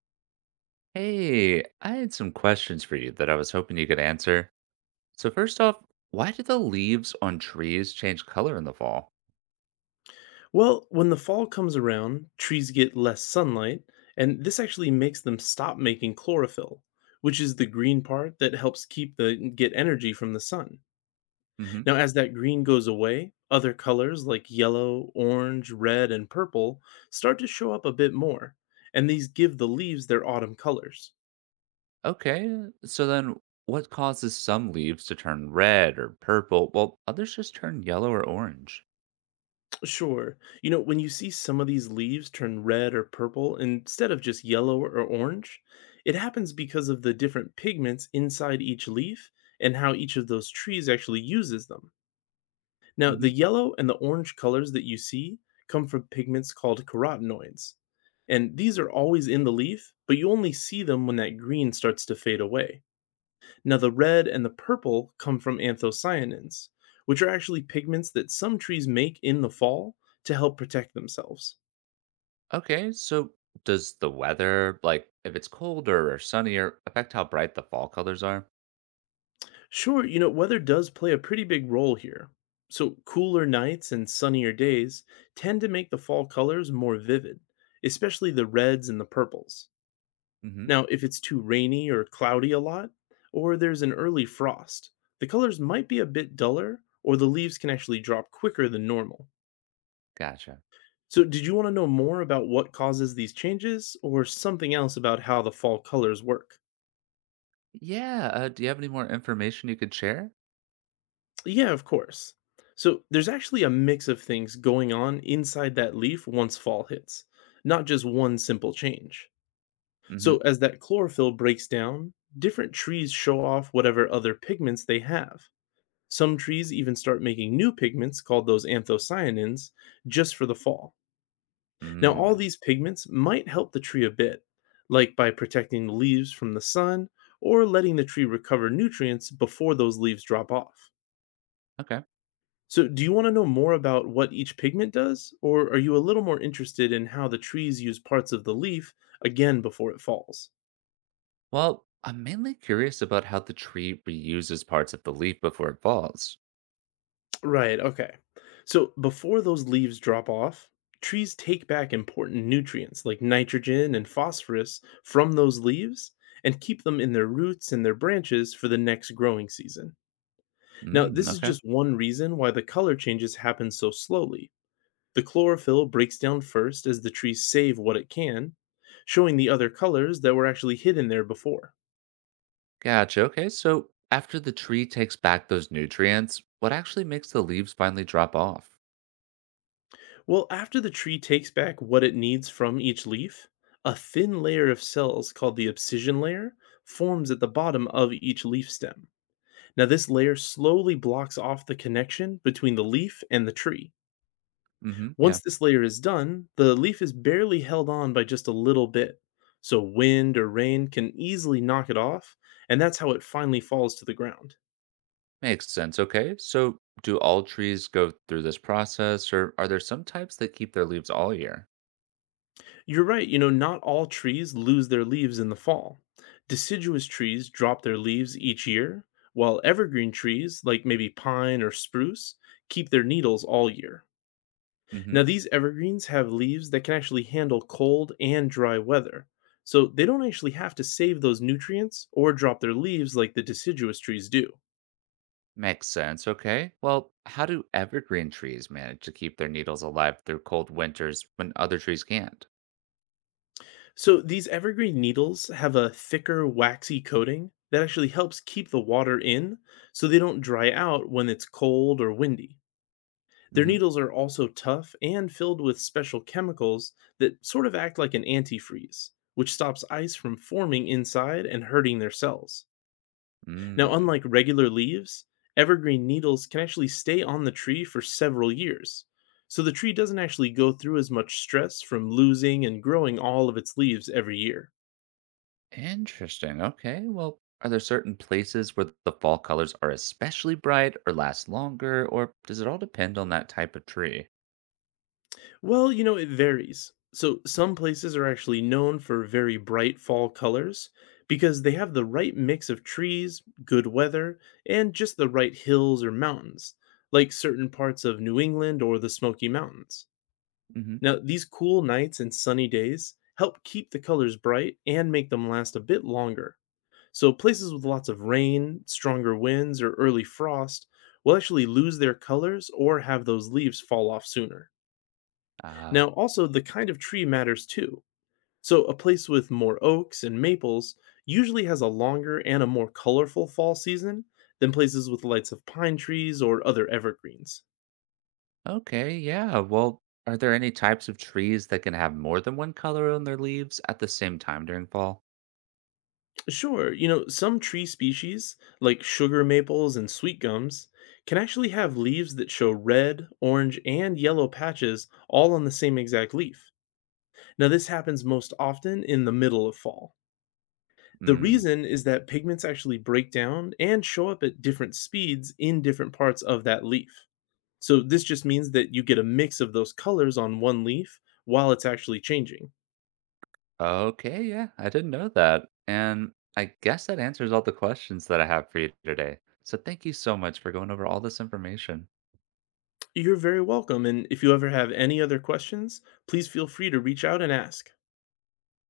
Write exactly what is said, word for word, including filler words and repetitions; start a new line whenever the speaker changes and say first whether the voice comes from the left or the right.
right: Hey, I had some questions for you that I was hoping you could answer. So first off, why do the leaves on trees change color in the fall?
left: Well, when the fall comes around, trees get less sunlight, and this actually makes them stop making chlorophyll, which is the green part that helps keep the get energy from the sun.
right: hmm
left: Now, as that green goes away, other colors like yellow, orange, red, and purple start to show up a bit more, and these give the leaves their autumn colors.
right: Okay, so then what causes some leaves to turn red or purple while others just turn yellow or orange?
left: Sure. You know, when you see some of these leaves turn red or purple instead of just yellow or orange, it happens because of the different pigments inside each leaf and how each of those trees actually uses them. Now, the
right: hmm
left: yellow and the orange colors that you see come from pigments called carotenoids. And these are always in the leaf, but you only see them when that green starts to fade away. Now, the red and the purple come from anthocyanins, which are actually pigments that some trees make in the fall to help protect themselves.
right: Okay, so does the weather, like if it's colder or sunnier, affect how bright the fall colors are?
left: Sure, you know, weather does play a pretty big role here. So, cooler nights and sunnier days tend to make the fall colors more vivid, especially the reds and the purples.
right: hmm
left: Now, if it's too rainy or cloudy a lot, or there's an early frost, the colors might be a bit duller, or the leaves can actually drop quicker than normal.
right: Gotcha.
left: So, did you want to know more about what causes these changes or something else about how the fall colors work?
right: Yeah, uh, do you have any more information you could share?
left: Yeah, of course. So, there's actually a mix of things going on inside that leaf once fall hits, not just one simple change.
right: hmm
left: So, as that chlorophyll breaks down, different trees show off whatever other pigments they have. Some trees even start making new pigments called those anthocyanins just for the fall. Now, all
right: Mm,
left: these pigments might help the tree a bit, like by protecting the leaves from the sun or letting the tree recover nutrients before those leaves drop off.
right: okay.
left: So, do you want to know more about what each pigment does, or are you a little more interested in how the trees use parts of the leaf again before it falls?
right: Well, I'm mainly curious about how the tree reuses parts of the leaf before it falls.
left: Right, okay. So, before those leaves drop off, trees take back important nutrients like nitrogen and phosphorus from those leaves and keep them in their roots and their branches for the next growing season. Now,
right: Mm,
left: this is
right: okay.
left: just one reason why the color changes happen so slowly. The chlorophyll breaks down first as the trees save what it can, showing the other colors that were actually hidden there before.
right: Gotcha. Okay. So after the tree takes back those nutrients, what actually makes the leaves finally drop off?
left: Well, after the tree takes back what it needs from each leaf, a thin layer of cells called the abscission layer forms at the bottom of each leaf stem. Now, this layer slowly blocks off the connection between the leaf and the tree.
right: Mm-hmm.
left: Once
right: Yeah.
left: this layer is done, the leaf is barely held on by just a little bit, so wind or rain can easily knock it off, and that's how it finally falls to the ground.
right: Makes sense. Okay. So do all trees go through this process, or are there some types that keep their leaves all year?
left: You're right, you know, not all trees lose their leaves in the fall. Deciduous trees drop their leaves each year, while evergreen trees, like maybe pine or spruce, keep their needles all year.
right: Mm-hmm.
left: Now, these evergreens have leaves that can actually handle cold and dry weather, so they don't actually have to save those nutrients or drop their leaves like the deciduous trees do.
right: Makes sense. Okay. Well, how do evergreen trees manage to keep their needles alive through cold winters when other trees can't?
left: So, these evergreen needles have a thicker, waxy coating that actually helps keep the water in so they don't dry out when it's cold or windy. Their
right: Mm-hmm.
left: needles are also tough and filled with special chemicals that sort of act like an antifreeze, which stops ice from forming inside and hurting their cells. Now,
right: Mm.
left: unlike regular leaves, evergreen needles can actually stay on the tree for several years. So the tree doesn't actually go through as much stress from losing and growing all of its leaves every year.
right: Interesting. Okay. Well, are there certain places where the fall colors are especially bright or last longer, or does it all depend on that type of tree?
left: Well, you know, it varies. So some places are actually known for very bright fall colors because they have the right mix of trees, good weather, and just the right hills or mountains, like certain parts of New England or the Smoky Mountains.
right: Mm-hmm.
left: Now, these cool nights and sunny days help keep the colors bright and make them last a bit longer. So, places with lots of rain, stronger winds, or early frost will actually lose their colors or have those leaves fall off sooner.
right: Uh,
left: Now, also, the kind of tree matters too. So, a place with more oaks and maples usually has a longer and a more colorful fall season than places with lights of pine trees or other evergreens.
right: okay. Yeah. Well, are there any types of trees that can have more than one color on their leaves at the same time during fall?
left: Sure, you know, some tree species, like sugar maples and sweet gums, can actually have leaves that show red, orange, and yellow patches all on the same exact leaf. Now, this happens most often in the middle of fall. The
right: Mm.
left: reason is that pigments actually break down and show up at different speeds in different parts of that leaf. So, this just means that you get a mix of those colors on one leaf while it's actually changing.
right: Okay. Yeah. I didn't know that. And I guess that answers all the questions that I have for you today. So thank you so much for going over all this information.
left: You're very welcome, and if you ever have any other questions, please feel free to reach out and ask.